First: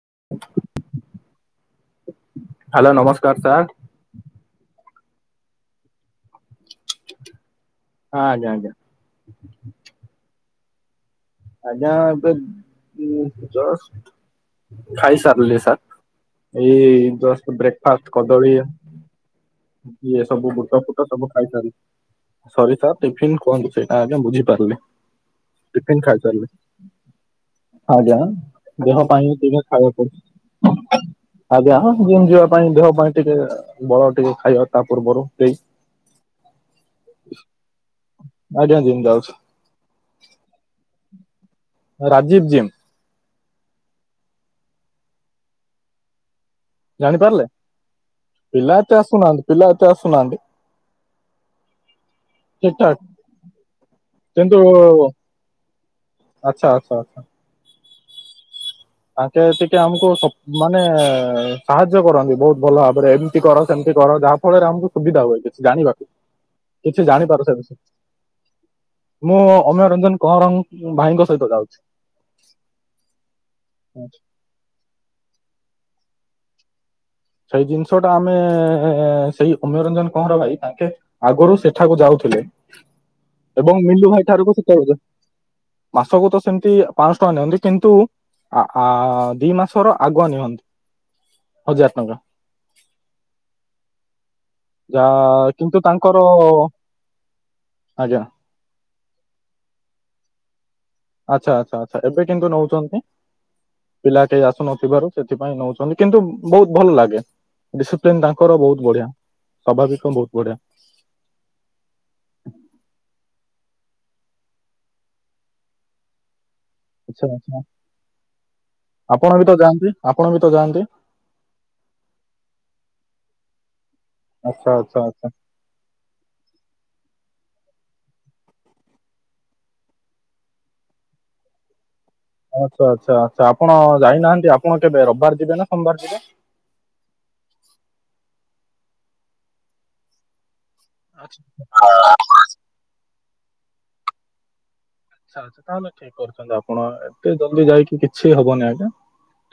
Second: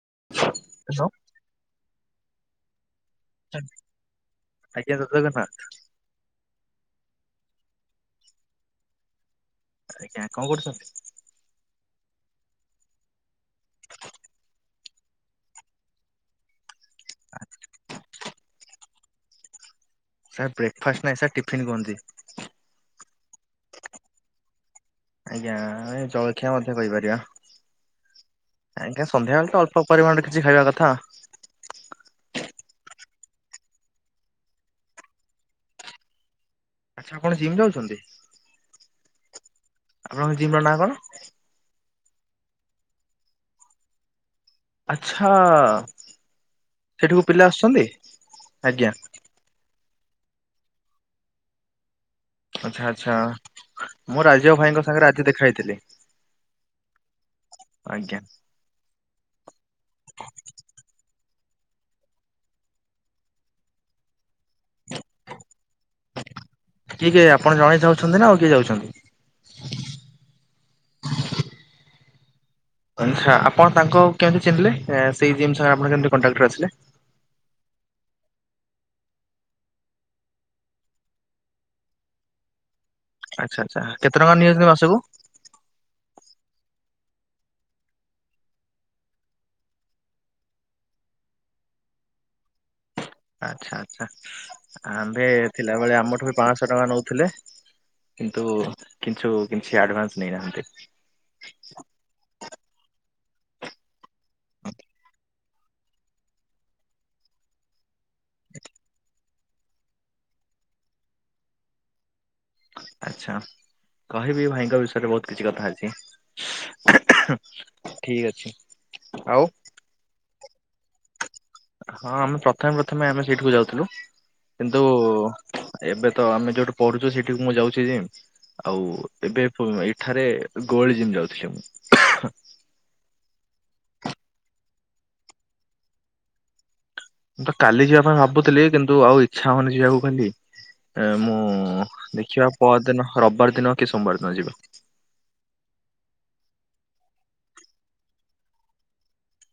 [inaudible] Hello hello ନମସ୍କାର sir. ଆଜ୍ଞା ଜୟ ଜଗନାଥ। ହଁ ଯା ଆଜା ଆଜ୍ଞା କଣ କରୁଛନ୍ତି? ଆଜ୍ଞା ଏବେ ଜଷ୍ଟ ଖାଇ ସାରିଲ ସାର୍। ଏଇ ଜଷ୍ଟ ବ୍ରେକ୍ଫାଷ୍ଟ କଦଳୀ ଇଏ ସାର୍ ସବୁ ବୁଟ ବ୍ରେକଫାଷ୍ଟ ଫୁଟ ନାହିଁ ସବୁ ସାର୍ ଟିଫିନ ଖାଇସ କୁହନ୍ତି। ସରି ସ ଟିଫ କୁହୁ ସେଇଟା ଆଜ୍ଞା ବୁଝି ପରଲି। ଆଜ୍ଞା ଏ ଜଳଖିଆ ମଧ୍ୟ କହିପାରିବ। ଆଁ ଯା ଦେହ ପାଇଁ ଦିନେ ଅଳ୍ପ ଖାଇବାକୁ ପରିମାଣରେ କିଛି ଖାଇବା କଥା। ଆଉ ଯାହା ଯିବା ପାଇଁ ଦେହ ପାଇଁ ଟିକେ ବଳ ଟିକେ ଖାଇବା ତା ପୂର୍ବରୁ ଦେଇ। ଆଚ୍ଛା ଆପଣ ଜିମ୍ ଯାଉଛନ୍ତି? ଆଜ୍ଞା ଜିମ୍ ଯାଉଛି। ଆପଣଙ୍କ ଜିମ୍ ର ନାଁ କଣ? ରାଜୀବ ଜିମ୍। ଆଚ୍ଛା। ସେଠିକୁ ପିଲା ଜାଣିପାରିଲେ ଆସୁଛନ୍ତି? ପିଲା ଆଜ୍ଞା ଏତେ ଆସୁନାହାନ୍ତି ପିଲା ଏ ଆସୁନାହାନ୍ତି। ଠିକ ଆଛା ଠାକ ଆଛା ମୁଁ ରାଜୀବ ଭାଇଙ୍କ ସାଙ୍ଗରେ ଆଜି ଦେଖା ହେଇଥିଲି। ଆଛା ଆଛା ଆଛା। ଆଜ୍ଞା। ତାଙ୍କେ ଟିକେ ଆମୁକୁ ସବୁ ମାନେ ସାହାଯ୍ୟ କରନ୍ତି ବହୁତ ଭଲ ଭାବରେ ଏମିତି କର ସେମିତି କର ଯାହା ଫଳରେ ଆମୁକୁ ସୁବିଧା ହବ କିଛି ଜାଣିବାକୁ କିଛି କିଏ କିଏ ଆପଣ ଜାଣିପାରୁଥିବେ ସେ ଜଣେ ଯାଉଛନ୍ତି ନା ଆଉ କିଏ ଯାଉଛନ୍ତି? । ମୁଁ ଅମ୍ୟ ରଞ୍ଜନ କଁରଂ ଭାଇଙ୍କ ସହିତ ଯାଉଛି। ଆଛା ଆପଣ ତାଙ୍କୁ କେମିତି ଚିହ୍ନିଲେ ସେଇ ଜିମ୍ ସାଙ୍ଗରେ ଆପଣ କେମିତି କଣ୍ଟାକ୍ଟ୍ ରେ ଆସିଲେ? ସେଇ ଜିନିଷ ଟା ଆମେ ସେଇ ଅମ୍ୟ ରଞ୍ଜନ କଁରଂ ଭାଇ ତାଙ୍କେ ଆଗରୁ ସେଠାକୁ ଯାଉଥିଲେ। ଆଚ୍ଛା ଏବଂ ଆଚ୍ଛା ମିଲୁ କେତେ ଭାଇ ଟଙ୍କା ଠାରୁକୁ ତୁ ନିଅନ୍ତି ମାସକୁ? କହୁଛୁ ମାସକୁ ତ ସେମି ସିଏ ପାଂଶ ଟଙ୍କା ନିଅନ୍ତି କିନ୍ତୁ ଦି ମାସର ଆଗୁଆ ନିଅନ୍ତି। ହଜାର ଟଙ୍କା। ଆଛା ଆଛା ଯା ଆମ୍ଭେ କିନ୍ତୁ ଥିଲାବେଳେ ତାଙ୍କର ଆମଠୁ ବି ପାଞ୍ଚଶହ ଟଙ୍କା ନଉଥିଲେ ଆଜ୍ଞା କିନ୍ତୁ କିନ୍ତୁ କିଛି ଆଡଭାନ୍ସ୍ ନେଇନାହାନ୍ତି। ଆଛା ଆଛା ଆଛା ଏବେ କିନ୍ତୁ ନଉଛନ୍ତି? ପିଲା କେହି ଆସୁନଥିବାରୁ ସେ ସେଥିପାଇଁ ନଉଛନ୍ତି କିନ୍ତୁ ବହୁତ ଭଲ ଲାଗେ ଡିସିପ୍ଲିନ୍ ତାଙ୍କର ବହୁତ ବଢିଆ। ସ୍ଵାଭାବିକ ବହୁତ ବଢିଆ। ଆଛା କହିବି ଭାଇଙ୍କ ବିଷୟରେ ବହୁତ କିଛି କଥା ଅଛି। ଆଛା ଆଛା ଠିକ ଅଛି ଆପଣ ଆଉ ବି ତ ଯାଆନ୍ତି ଆପଣ ବି ତ ଯାଆନ୍ତି? ହଁ ଆମେ ପ୍ରଥମେ ପ୍ରଥମେ ଆମେ ସେଇଠିକୁ ଯାଉଥିଲୁ। ଆଚ୍ଛା କିନ୍ତୁ ଆଚ୍ଛା ଆଚ୍ଛା ଏବେ ତ ଆମେ ଯୋଉଠୁ ପଢୁଛୁ ସେଠି ମୁଁ ଯାଉଛି ଜିମ୍ ଆଉ ଏବେ ଏଠାରେ ଗୋଲ୍ଡ ଜିମ୍ ଯାଉଛି ମୁଁ। ଆଛା ଆଛା ଆଛା ଆପଣ ଯାଇନାହାନ୍ତି ଆପଣ କେବେ ରବିବାର ଯିବେ ନା ସୋମବାର ଯିବେ? ମୁଁ ତ କାଲି ଯିବା ପାଇଁ ଭାବୁଥିଲି କିନ୍ତୁ ଆଉ ଇଚ୍ଛା ହଉନି ଯିବାକୁ କାଲି। ଏ ମୁଁ ଆଚ୍ଛା ଦେଖିବା ପର ଦିନ ରବିବାର ଦିନ କି ସୋମବାର ଦିନ ଯିବା। ଆଛା ଆଛା ତାହେଲେ ଠିକ୍ କରୁଛନ୍ତି ଆପଣ ଏତେ ଜଲଦି ଯାଇକି କିଛି ହବନି ଆଜ୍ଞା।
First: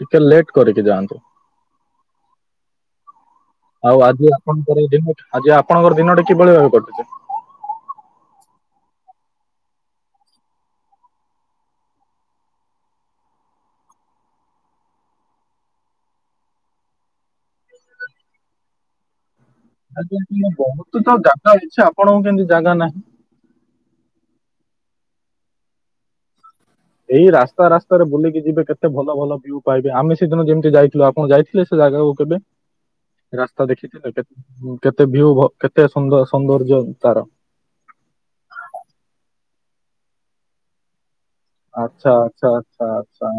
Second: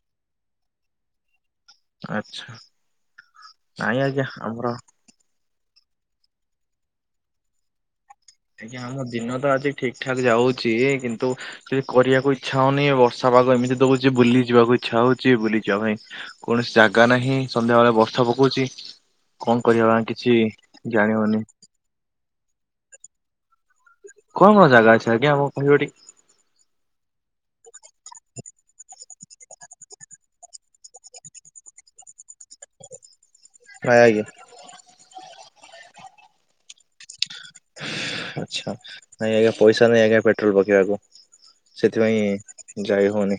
ଟିକେ ଲେଟ୍ କରିକି ଯାଆନ୍ତୁ। ଆଚ୍ଛା ନାଇଁ ଆଉ ଆଜ୍ଞା ଆଜି ଆମର ଆପଣଙ୍କର ଜିମ୍ ଅଛି ଆଜି ଆ ଆପଣଙ୍କର ଦିନଟା କିଭଳି ଭାବରେ କଟୁଛି? ଆଜ୍ଞା ଆମ ଦିନ ତ ଆଜି ଠିକ୍ ଠାକ୍ ଯାଉଛି କିନ୍ତୁ କିଛି କରିବାକୁ ଇଚ୍ଛା ହଉନି ବର୍ଷା ପାଗ ଏମିତି ଦଉଛି ବୁଲି ଯିବାକୁ ଇଛା ହଉଛି ବୁଲିଯିବା ପାଇଁ କୌଣସି ଜାଗା ନାହିଁ ସନ୍ଧ୍ୟାବେଳେ ବର୍ଷା ପ ପକଉଛି। କଣ କରିବା କିଛି ଆଜ୍ଞା ବହୁତ ଜାଣି ତ ହଉନି ଜାଗା ଅଛି ଆପଣଙ୍କର କେମତି ଜାଗା ନାହିଁ। କଣ କଣ ଜାଗା ଅଛି ଆଜ୍ଞା ଆମକୁ କହିବଟି? ଏଇ ରାସ୍ତା ରାସ୍ତାରେ ବୁଲିକି ଯିବେ କେତେ ଭଲ ଭଲ ଭ୍ୟୁ ପାଇବେ ଆମେ ସେଦିନ ଯେମିତି ଯାଇଥିଲୁ ଆପଣ ଯାଇଥିଲେ ସେ ଜାଗା? କଉ କେବେ? [unintelligible] ରାସ୍ତା ନାଇଁ ଦେଖିଥିଲେ ଆଜ୍ଞା କେ କେତେ ଭ୍ୟୁ ଭ କେତେ ସୁନ୍ଦର ସୌନ୍ଦର୍ଯ୍ୟ ତାର। ଆଛା ନାଇଁ ଆଜ୍ଞା ପଇସା ନାଇଁ ଆଜ୍ଞା ପେଟ୍ରୋଲ ପକେଇବାକୁ। ଆଚ୍ଛା ସେଥିପାଇଁ ଆଛା ଆଛା ଯାଇ ଆଛା ହଉନି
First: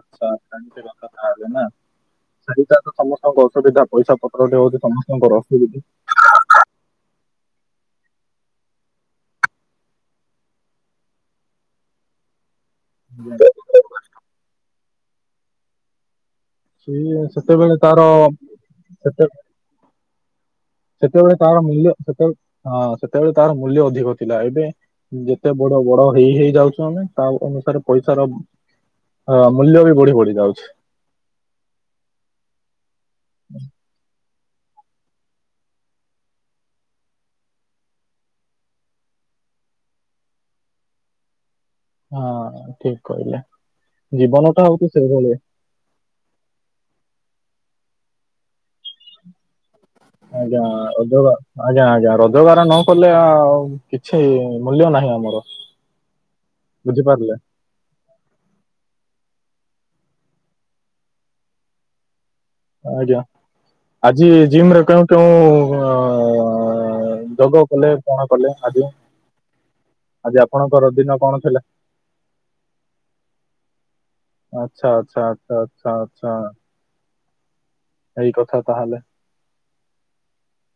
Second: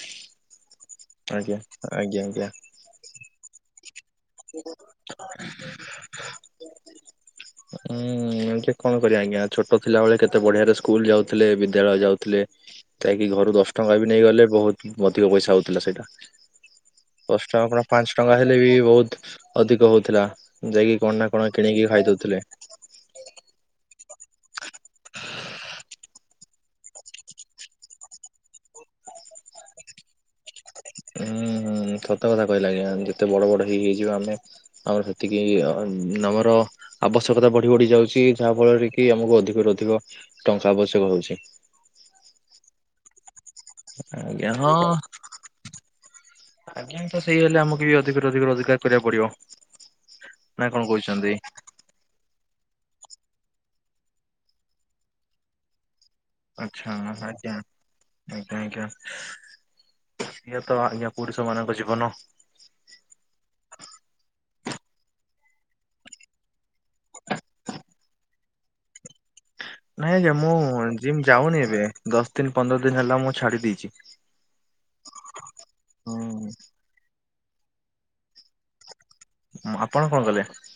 ଆଛା । ଆଜ୍ଞା। [unintelligible] ଆଜ୍ଞା ଆଜ୍ଞା ସେଇଟା ତ ସମସ୍ତେ କରୁଛନ୍ତି ଦନ । ପଇସା ପତ୍ର ଟି ହଉଛି ସମସ୍ତଙ୍କର ଅସୁବଧା । ହୁଁ ଏମତିି କଣ କରିବା ଆଜ୍ଞା ଛୋଟ ଥିଲା ବଳେ କେତେ ବଢିଆରେ ସ୍କୁଲ ଯାଉଥିଲେ ବିଦ୍ୟାଳୟ ଯାଉଥିଲେ । ଯାଇକି ଘରୁ ଦଶ ଟଙ୍କା ବି ନେଇଗଲେ ବହୁତ ଅଧିକ ପଇସା ହଉଥିଲା ସେଇଟା ସିଏ । ଦଶ ଟଙ୍କା ସେତେବେଳେ କଣ ତାର ପାଞ୍ଚ ଟଙ୍କା ହେଲେ ବି ବହୁତ ସେତେ ଅଧିକ ହଉଥିଲା । ସେତେବେଳେ ତାର ମୂଲ୍ୟ ସେତେବେଳେ ହଁ ସେତେବେଳେ ତାର ମୂଲ୍ୟ ଅଧିକ । ଥିଲା ଏବେ ଯେତେ ବଡ ବଡ ହେଇ ହେଇ ଯାଉଛୁ ଆମେ ତା ଅନୁସାରେ ପଇସାର । ହଁ ମୂଲ୍ୟ ବି ବଢି ବଢି ଯାଉଛି । ହୁଁ ହୁଁ ସତ କଥା କହିଲେ ଆଜ୍ଞା ଯେତେ ବଡ ବଡ ହେଇ ହେଇ ଯିବ ଆମେ । ଆମର ସେତିକି ଅ ମ ଆମର ଆବଶ୍ୟକତା ବଢି ବଢି ଯାଉଛି ଯାହା ଫଳରେ କି ଆମକୁ । ଅଧିକରୁ ଅଧିକ ଟଙ୍କା ଆବଶ୍ୟକ ହଉଛି । ହଁ ଠିକ କହିଲେ । ଆଜ୍ଞା ହଁ ଆଜ୍ଞା ତ ସେଇଆ । ହେଲେ ଆମକୁ ବି ଅଧିକରୁ ଅଧିକ ରୋଜଗାର କରିବାକୁ ପଡିବ । ଆଜ୍ଞା ଅଦବା ଆଜ୍ଞା ଆଜ୍ଞା ।ର ଯୋଗାର ନ କଲେ ଆ କିଛି ମୂଲ୍ୟ ନାହିଁ ଆମର । ଆଛା ଆଜ୍ଞା ଆଜ୍ଞା ଆଜ୍ଞା । ସିଏ ତ ଆଜ୍ଞା ପୁରୁଷ ମାନଙ୍କ ଜୀବନ । ଆଜ୍ଞା ଆଜି ଜିମରେ କେଉଁ କେଉଁ ଉଁ ଅ ଯୋଗ କଲେ କଣ କଲେ ଆଜି । ନାଇଁ ଆଜ୍ଞା ମୁଁ ଯିମ ଥିଲା ଯାଉନି ଏବେ ଦଶ ଦିନ ପନ୍ଦର ଦିନ ହେଲା ମୁଁ ଛାଡି ଦେଇଛି । ଆଚ୍ଛା ଆଚ୍ଛା ଆଛା ଆଚ୍ଛା ଆଛା । ଏଇ କଥା ତାହେଲେ । ଆପଣ କଣ କଲେ ।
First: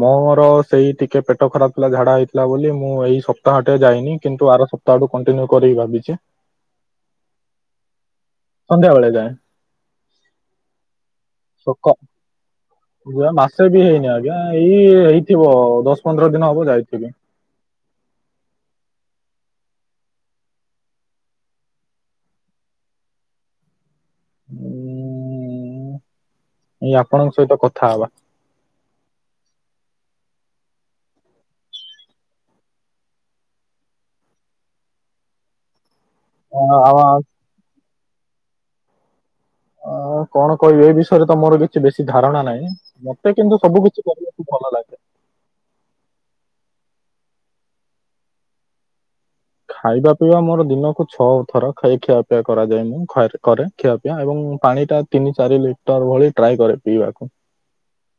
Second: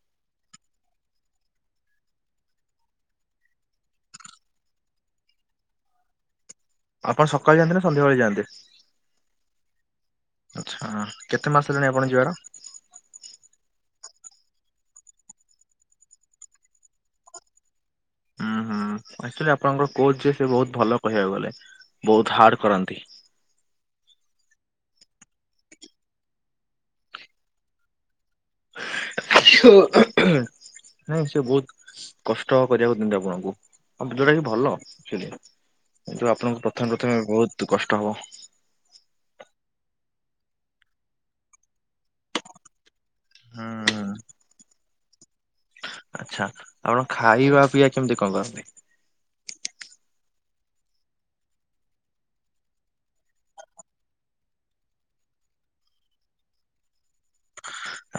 ମୋର ସେଇ ଟିକେ ପେଟ ଖରାପ ଥିଲା ଝାଡା ହେଇଥିଲା ବୋଲି ମୁଁ ଏଇ ସପ୍ତାହଟା ଯାଇନି କିନ୍ତୁ ଆର ସପ୍ତାଆଡୁ କଣ୍ଟିନ୍ୟୁ କରିକି ଭାବିଛି । ଆପଣ ସକାଳେ ଯାଆନ୍ତି ନା ସନ୍ଧ୍ୟାବେଳେ ଯାଆନ୍ତି। ସନ୍ଧ୍ୟାବେଳେ ଯାଏ ଆଚ୍ଛା କେତେ ମାସ ହେଲାଣି ଆପଣ ଯିବାର । ଯିବା ମାସେ ବି ହେଇନି ଆଜ୍ଞା ଏଇ ହେଇଥିବ ଦଶ ପନ୍ଦର ଦିନ ହବ ଯାଇଥିବି । [inaudible] ହୁଁ ଆକଚୁଲି ଆପଣଙ୍କର କୋଚ ଯିଏ ସେ ବହୁତ ଭଲ କହିବାକୁ ଗଲେ । ବହୁତ ହାର୍ଡ କରାନ୍ତି । ଉଁ ଏଇ ଆପଣଙ୍କ ସହିତ କଥା ହବା । ଆଉ ନାଇଁ ସେ ବହୁତ କଷ୍ଟ କରିବାକୁ ଦିଅନ୍ତି ଆପଣଙ୍କୁ । ଆମ ଭିଡ ଟା ବି ଭଲ [unintelligible] ଏଠୁ ଆପଣଙ୍କୁ ଆଉ ପ୍ରଥମେ ଆଉ ପ୍ରଥମେ ବହୁତ କଷ୍ଟ ହବ । ହଁ କଣ କହିବି ଏ ବିଷୟରେ ତ ମୋର କିଛି ବେଶୀ ଧାରଣା ନାହିଁ । ମତେ କିନ୍ତୁ ସବୁ ହୁଁ କିଛି କରିବାକୁ ଭଲ ଲାଗେ । ଆଛା ଆପଣ ଖାଇବା ପିଆ କେମିତି କଣ କରନ୍ତି । ଖାଇବା ପିଇବା ମୋର ଦିନକୁ ଛଅ ଥର ଖାଇ ଖିଆପିଆ କରାଯାଏ ମୁଁ କରେ ଖିଆ ପିଆ ଏବଂ । ପାଣି ଟା ତିନି ଚାରି ଲିଟର ଭଳି ଟ୍ରାଏ କରେ ପିଇବାକୁ ।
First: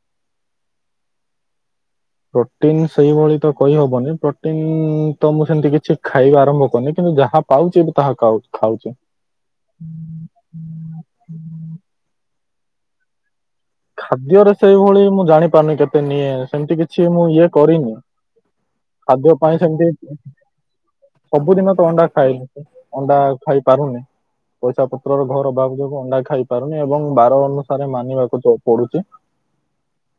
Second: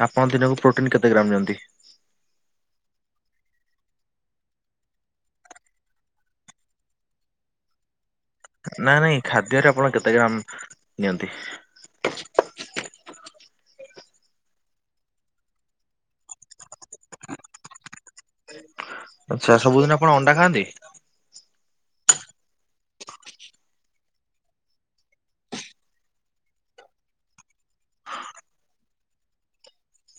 ଆପଣ ଦିନକୁ ପ୍ରୋଟିନ କେତେ ଗ୍ରାମ ନିଅନ୍ତି । ପ୍ରୋଟିନ ସେଇଭଳି ତ କହିହବନି ପ୍ରୋଟିନ ତ ମୁଁ ସେମିତି କିଛି ଖାଇବା ଆରମ୍ଭ କରିନି କିନ୍ତ କିନ୍ତୁ ଯାହା ପାଉଛି । ନା ନାଇଁ ଖାଦ୍ୟରେ ଆପଣ କେତେ ଗ୍ରାମ ନିଅନ୍ତି । ଖାଦ୍ୟରେ ସେଇଭଳି ମୁଁ ଜାଣି ପାରୁନି କେତେ ନିଏ ସେମିତି କିଛି ମୁଁ ଇଏ କରିନି । ଖାଦ୍ୟ ଆଚ୍ଛା ପାଇଁ ସବୁଦିନ ଆପଣ ସେମିତି ଅଣ୍ଡା ଖାଆନ୍ତି? ସବୁଦିନ । ଅଣ୍ଡା ଖାଇଲି ଅଣ୍ଡା ଖାଇ ପାରୁନି। ପଇସା ପତ୍ରର ଘୋର ଅବାବ ଯୋଗୁଁ ଅଣ୍ଡା ଖାଇ ପାରୁନି ଏବଂ ବାର ଅନୁସାରେ ମାନିବାକୁ ଯାଉ ପଡୁଛି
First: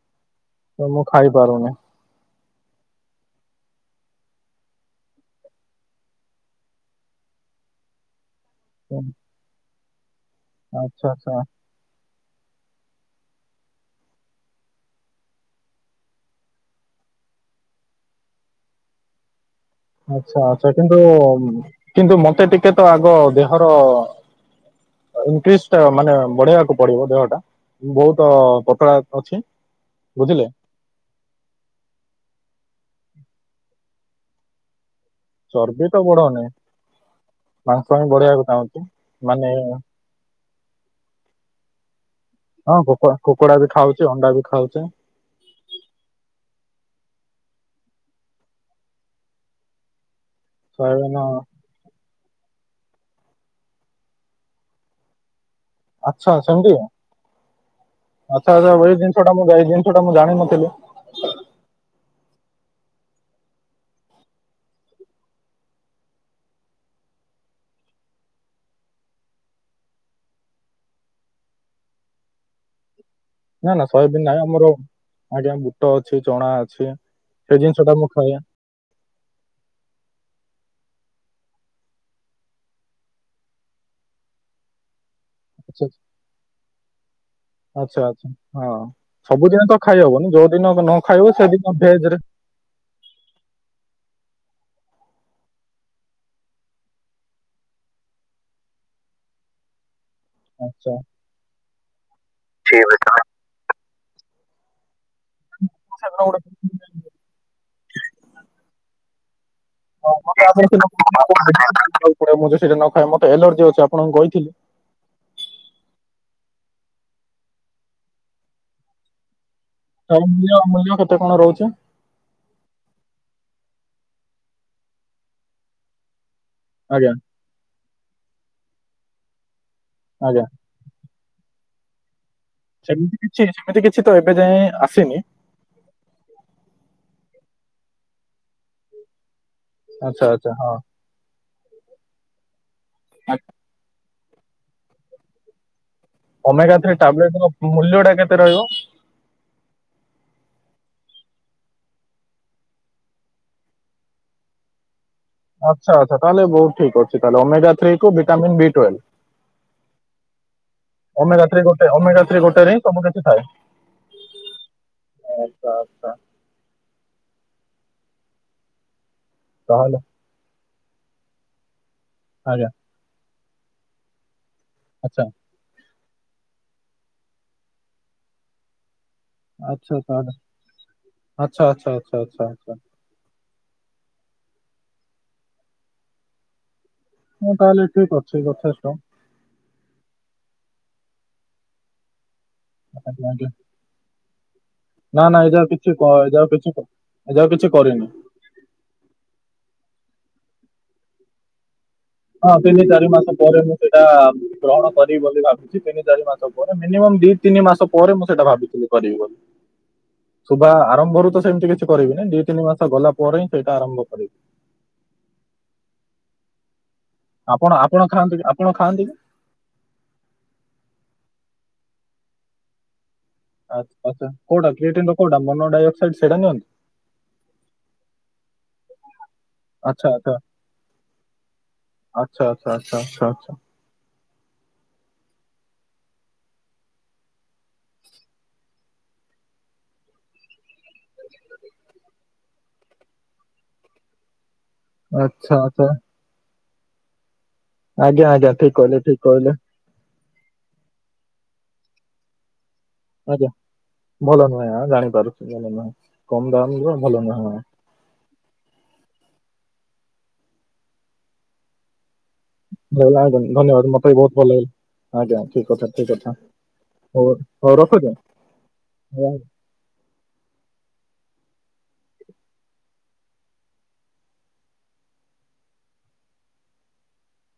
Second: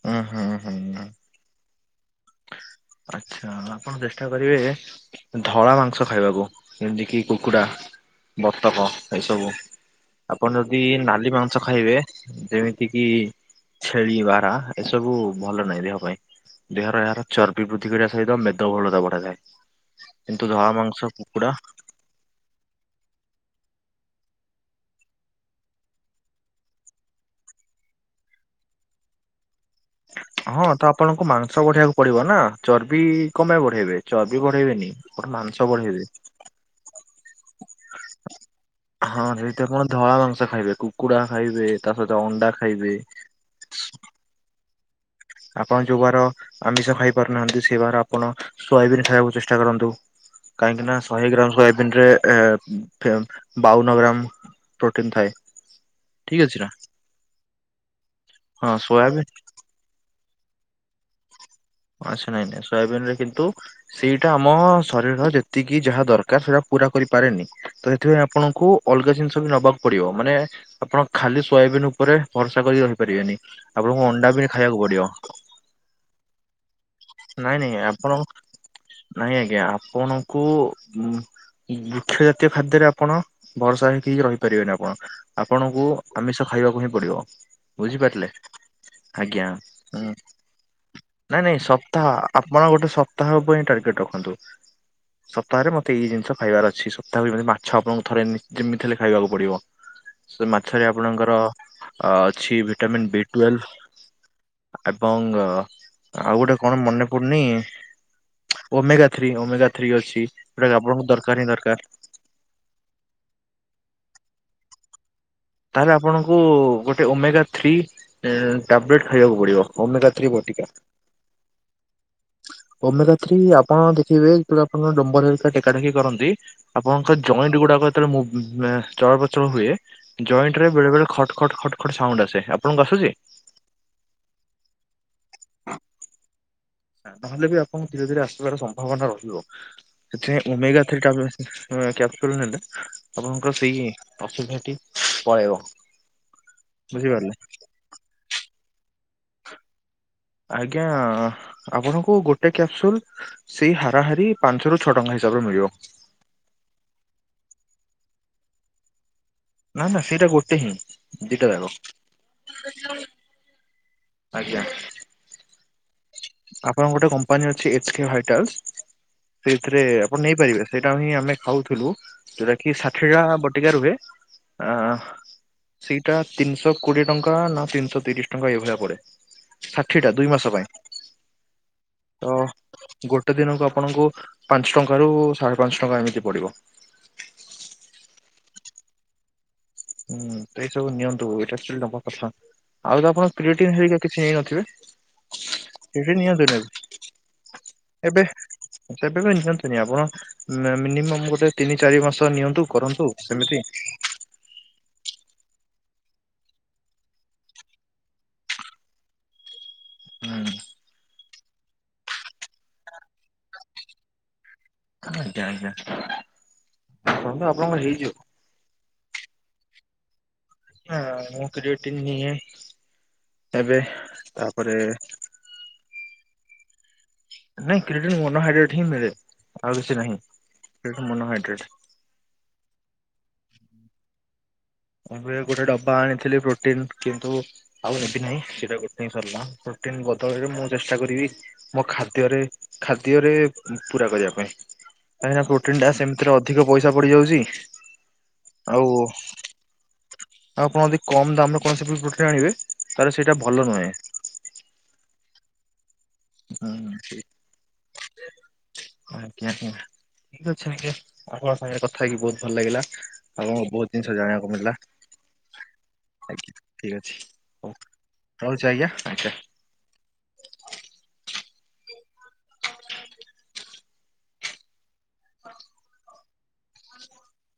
ଉଁ ହୁଁ ତ ହୁଁ ମୁଁ ଖାଇପାରୁନି। ଆଚ୍ଛା ଆପଣ ଚେଷ୍ଟା କରିବେ ଧଳା ମାଂସ ଖାଇବାକୁ ଯେମିତି କିି କୁକୁଡ଼ା ବତକ ଏ ସବୁ ଆପଣ ଯଦି ଆଚ୍ଛା ଆଚ୍ଛା ନାଲି ମାଂସ ଖାଇବେ ଯେମିତି କିି, ଛେଳି, ବାରହା ଏସବୁ ଭଲ ନାହିଁ ଦେହ ପାଇଁ। ଦେହରେ ଏହାର ଚର୍ବି ବୃଦ୍ଧି କରିବା ସହିତ ମେଦବହୁଳତା ବଢ଼ାଯାଏ। ଆଛା, ଆଚ୍ଛା କିନ୍ତୁ, କିନ୍ତୁ ମତେ ଟିକେ ତ ଆଗ ଦେହର ଇନକେଶ ଟା ମାନେ ବଢେଇବାକୁ ପଡିବ ଦେହଟା ବହୁତ ପତଳା ଅଛି। ବୁଝିଲେ ହଁ ତ ଆପଣଙ୍କୁ ମାଂସ ବଢେଇବାକୁ ପଡିବ ନା? ଚର୍ବି କଣ ପାଇଁ ବଢେଇବେ, ଚର୍ବି ବଢେଇବେନି ମାଂସ ଚର୍ବି ତ ବଢେଇବେ। ବଢଉନି ମାଂସ ହିଁ ବଢେଇବାକୁ ଚାହୁଁଛି। ହଁ ଯଦି ମାନେ ତ ଆପଣ ଧଳା ମାଂସ ଖାଇବେ, କୁକୁଡ଼ା ଖାଇବେ, ତା ସହିତ ଅଣ୍ଡା ଖାଇ ହଁ କୁକୁଡ଼ା କୁକୁଡା ବି ଖାଉଛି ଅଣ୍ଡା ବି ଖାଉଛି। ଆପଣ ଯେଉଁ ବାର ଆମିଷ ଖାଇପାରୁନାହାନ୍ତି, ସେ ବାର ଆପଣ ସୋୟାବିନ୍ ଖାଇବାକୁ ଚେଷ୍ଟା କରନ୍ତୁ। କାହିଁକି ନା ସୋୟାବିନ ଶହେ ଗ୍ରାମ ସୋୟାବିନ ରେ ଏ ଫେମ ବାଉନ ଗ୍ରାମ ପ୍ରୋଟିନ୍ ଥାଏ। ଆଛା ଠିକ ଅଛି ସେମ ନା ଟୁ ୟୁ। ଆଚ୍ଛା ଆଚ୍ଛା, ହଁ ଏ ସୋୟାବିନ ଜିନିଷଟା ମୁଁ ଜିନିଷଟା ମୁଁ ଜାଣିନଥିଲି। ଆଛା ନାଇଁ ନାଇଁ, ସୋୟାବିନ ରେ କିନ୍ତୁ ସେଇଟା ଆମ ଶରୀରର ଯେତିକି ଯାହା ଦରକାର, ସେଇଟା ପୁରା କରିପାରେନି। ସେଥିପାଇଁ ଆପଣଙ୍କୁ ଅଲଗା ଜିନିଷ ବି ନବାକୁ ପଡିବ। ମାନେ ଆପଣ ଖାଲି ସୋୟବିନ୍ ଉପରେ ଭରସା କରି ରହିପାରିବେନି। ନା ନା ଆପଣଙ୍କୁ ସୋୟାବିନ ଅଣ୍ଡା ନାହିଁ ବି ଆମର ଖାଇବାକୁ ପଡିବ। ଆଜ୍ଞା ବୁଟ ଅଛି ଚଣା ଅଛି ନାଇଁ ସେ ନାଇଁ ଜିନିଷଟା ମୁଁ ଆପଣ ଖାଏ ନାଇଁ ଆଜ୍ଞା ଆପଣଙ୍କୁ ଉ ବୃକ୍ଷ ଜାତୀୟ ଖାଦ୍ୟରେ ଆପଣ ଭରଷା ହେଇକି ରହିପାରିବେନି, ଆପଣ ଆଚ୍ଛା ଆପଣଙ୍କୁ ଆମିଷ ଖାଇବାକୁ ହିଁ ପଡ଼ିବ। ଆଚ୍ଛା ଆଚ୍ଛା ବୁଝିପାରିଲେ ହଁ ଆଜ୍ଞା ସବୁଦିନ ତ ଖାଇ ଉଁ ହବନି । ଯୋଉ ଦିନ ନ ଖାଇବ ସେଦିନ ସପ୍ତାହ ଭେଜରେ ଆପଣ ଗୋଟେ ସପ୍ତାହ ଉପରେ ହିଁ ଟାର୍ଗେଟ ରଖନ୍ତୁ। ସପ୍ତାହରେ ମତେ ଏଇ ଜିନିଷ ଖାଇବାର ଅଛି, ସପ୍ତାହରେ ମାଛ ଆପଣଙ୍କୁ ଥରେ ଯେମିତି ହେଲେ ଖାଇବାକୁ ପଡିବ। ସେ ମାଛରେ ଆଚ୍ଛା ଆପଣଙ୍କର ଅଛି ଭିଟାମିନ୍ ବି ଟୁଏଲଭ। ଏବଂ ଆଉ ଗୋଟେ କଣ ମନେ ପଡୁନି, ଓମେଗା ଥ୍ରୀ ଓମେଗା ଥ୍ରୀ ଅଛି। [unintelligible] ଯୋଉଟା ଆପଣଙ୍କୁ ଦରକାର ମତେ ହିଁ ଦରକାର ଏଲର୍ଜି ଅଛି ଆପଣଙ୍କୁ କହିଥିଲି। ତା ହେଲେ ଆପଣଙ୍କୁ ଗୋଟେ ଓମେଗା ଥ୍ରୀ ଟାବଲେଟ୍ ଖାଇବାକୁ ପଡିବ। ଓମେଗା ତାର ଥ୍ରୀ ମୂଲ୍ୟ ବଟିକା। ମୂଲ୍ୟ କେତେ କଣ ରହୁଛି ଓମେଗା ଥ୍ରୀ ଆପଣ ଦେଖିବେ, ଯେବେ ଆପଣ ଡମ୍ବର ହେରିକା ଟେକା ଟେକି କରନ୍ତି। ଆଜ୍ଞା ଆପଣଙ୍କ ଜଏଣ୍ଟ ଗୁଡାକ ଯେତେବେଳେ ମେ ଚଳପ୍ରଚଳ ହୁଏ, ଆଜ୍ଞା ଜଏଣ୍ଟ ରେ ବେଳେ ବେଳେ ଖଟ୍ ଖଟ୍ ଖଟ୍ ଖଟ୍ ସାଉଣ୍ଡ ଆସେ। ଆପଣଙ୍କୁ ଆସୁଛି? ସେମିତି କିଛି ସେମିତି କିଛି ତ ଏବେ ଯାଏ ଆସିନି। ଯା ହେଲେ ବି ଆପଣଙ୍କୁ ଧୀରେ ଧୀରେ ଆସିବାର ସମ୍ଭାବନା ରହିବ, ଆଚ୍ଛା ଆଚ୍ଛା ସେଥିପାଇଁ ହଁ ଓମେଗା ଥ୍ରୀ ଟାବଲେଟ କ୍ୟାପସୁଲ ନେଲେ ଆଜ୍ଞା ଆପଣଙ୍କର ସେଇ ଅସୁବିଧାଟି ପଳେଇବ। ଓମେଗା ଥ୍ରି ବୁଝିପାରିଲେ ଟାବଲେଟ ର ମୂଲ୍ୟ ଟା କେତେ ରହିବ? ଆଜ୍ଞା ଆପଣଙ୍କୁ ଗୋଟେ କ୍ୟାପସୁଲ ସେଇ ହାରାହାରି ପାଞ୍ଚ ରୁ ଛଅ ଟଙ୍କା ହି ଆଚ୍ଛା ଆଚ୍ଛା ତା ହେଲେ ବହୁତ ଠିକ ଅଛି । ତା ହେଲେ ଓମେଗା ଥ୍ରୀ କୁ ଭିଟାମିନ୍ ବି ଟୁଏଲ। ନା ସାର୍ ସେଇଟା ଗୋଟେ ହିଁ ଓମେଗା ଦିଇଟା ଥ୍ରୀ ଗୋଟେ ଓମେଗା ଥ୍ରୀ ଗୋଟେରେ ହିଁ ଯାକ। ସବୁ କିଛି ଥାଏ ଆଜ୍ଞା। [inaudible] ଆପଣଙ୍କ ଗୋଟେ କମ୍ପାନୀ ଅଛି, ଏଚ କେ ହାଇଟାଲସ ସେଇଥିରେ ତାହେଲେ ଆପଣ ନେଇପାରିବେ। ସେଇଟା ହିଁ ଆମେ ଖାଉଥିଲୁ, ଯୋଉଟା ଆଜ୍ଞା କିି ଷାଠିଏ ଟା ବଟିକା ରୁହେ। ଆ ଆଛା, ସେଇଟା ତିନି ଶହ କୋଡିଏ ଟଙ୍କା ନା ତିନି ଶହ ତିରିଶ ଟଙ୍କା ଏଇ ଭଳିଆ ପଡେ। ଆଚ୍ଛା ଷାଠିଏ ଟା ଦୁଇ ତାହେଲେ ମାସ ପାଇଁ ଆଚ୍ଛା ଆଚ୍ଛା ଆଚ୍ଛା ତ ଗୋ ଆଚ୍ଛା ଆଚ୍ଛା ଗୋଟେ ଦିନକୁ ଆପଣଙ୍କୁ ପାଞ୍ଚ ଟଙ୍କାରୁ ସାଢ଼େ ପାଞ୍ଚ ଟଙ୍କା ଏମିତି ପଡିବ। ମୁଁ ତାହେଲେ ଠିକ ଅଛି। ଯଥେଷ୍ଟ। ହୁଁ ତ ଏଇ ସବୁ ନିଅନ୍ତୁ ଏଇଟା ଖାଲି ନବା କଥା। ଆଉ ତ ଆଜ୍ଞା ଆପଣ ଆଜ୍ଞା କ୍ରିଏଟିନ୍ ହେରିକା କିଛି ନେଇନଥିବେ? ନା ନା ଏବେ ଆଉ କିଛି କ୍ରିଏଟିନ୍ ଏବେ ଯାଉ ନିଅନ୍ତୁନି କିଛି ଏବେ ଯାଉ କିଛି କରିନି। ତବେ ବି ନିଅନ୍ତୁନି ଆପଣ ମିନିମ ଗୋଟେ ତିନି ଚାରି ମାସ ହଁ ନିଅନ୍ତୁ ତିନି କରନ୍ତୁ ଚାରି ମାସ ସେମିତି ପରେ ମୁଁ ସେଇଟା ଗ୍ରହଣ କରିବି ବୋଲି ଭାବିଛି ତିନି ଚାରି ମାସ ପରେ ମିନିମମ୍ ଦି ତିନି ମାସ ପରେ ମୁଁ ସେଇଟା ଭାବିଥିଲି କରିବି ବୋଲି। ହୁଁ ଶୁଭ ଆରମ୍ଭରୁ ତ ସେମତି କିଛି କରିବିନି ଦିଇ ତିନି ମାସ ଗଲା ପରେ ହିଁ ସେଇଟା ଆରମ୍ଭ କରିବି। ଆଜ୍ଞା ଆଜ୍ଞା। କରନ୍ତୁ ଆପଣଙ୍କର ଆପଣ ଆପଣ ହେଇଯିବ ଖାଆନ୍ତି ଆପଣ ଖାଆନ୍ତି କି? ନା ମୁଁ କ୍ରିଏଟିନ୍ ନିଏ। ଏବେ ଆଛା ଆଛା କଉା ତାପରେ କ୍ରିଟିନ୍ ର କଉଟା ମନୋଡଆକ୍ସଡ ସେଇଟା ନିଅନ୍ତି? ନାଇଁ କ୍ରିଏଟିନ ମନୋହାଇଡ୍ରେଟ୍ ହିଁ ମିଳେ। ଆଉ କିଛି ଆଚ୍ଛା ନାହିଁ। ଆଚ୍ଛା ସେ ମନୋହାଇଡ୍ରେଟ। ଆଚ୍ଛା ଆଚ୍ଛା ଆଚ୍ଛା ଆଚ୍ଛା ଆଚ୍ଛା ମୁଁ ବି ଗୋଟେ ଡବା ଆଣିଥିଲି ପ୍ରୋଟିନ କିନ୍ତୁ ଆଉ ନେବି ନାହିଁ। ସେଇଟା ଗୋଟେ ହିଁ ସରିଲା। ଟିନ୍ ବଦଳରେ ମୁଁ ଚେଷ୍ଟା କରିବି ମୋ ଖାଦ୍ୟରେ ଖାଦ୍ୟରେ ପୁରରା କରିବା ପାଇଁ। କାହିଁକିନା ଆଚ୍ଛା ପ୍ରୋଟିନ ଆଚ୍ଛା ଟା ସେମିତିରେ ଅଧିକ ପଇସା ପଡିଯାଉଛଚି ଆଜ୍ଞା ଆଜ୍ଞା ଠିକ କହିଲେ ଠିକ କହିଲେ। ଆଉ ଆପଣ ଯଦି କମ ଦାମ ରେ କୌଣସି ପ୍ରୋଟିନ ଆଣିବେ ତାହେଲେ ସେଇଟା ଆଜ୍ଞା ଭଲ ନୁହେଁ ଭଲ ନୁହେଁଁ ଜାଣିପାରୁଚୁ ଭଲ ନୁହେଁ। କମ ଦାମର ଭଲ ନୁହେଁ ହଁ। ଆଜ୍ଞା ଆଜ୍ଞା ଠିକ ଅଛ ଆଜ୍ଞା ଆପଣଙ୍କ ସାଙ୍ଗରେ କଥା ହେଇକି ବହୁତ୍ ଭଲ ଲାଗିଲା ଆଙ୍କୁ ଧନ୍ୟବାଦ ବହୁତ ମତେ ବି ଜିନିଷ ଭଲ ଜାଣିବାକୁ ଲାଗିଲା ମିଳିଲା। ଆଜ୍ଞା ଠିକ କଥା ଠିକ କଥା ଆଜ୍ଞା ଠିକ୍ ହଉ ଅଛି। ହଉ ରଖୁଚି। ରହୁଛି ଆଜ୍ଞା ଆଜ୍ଞା। ଆ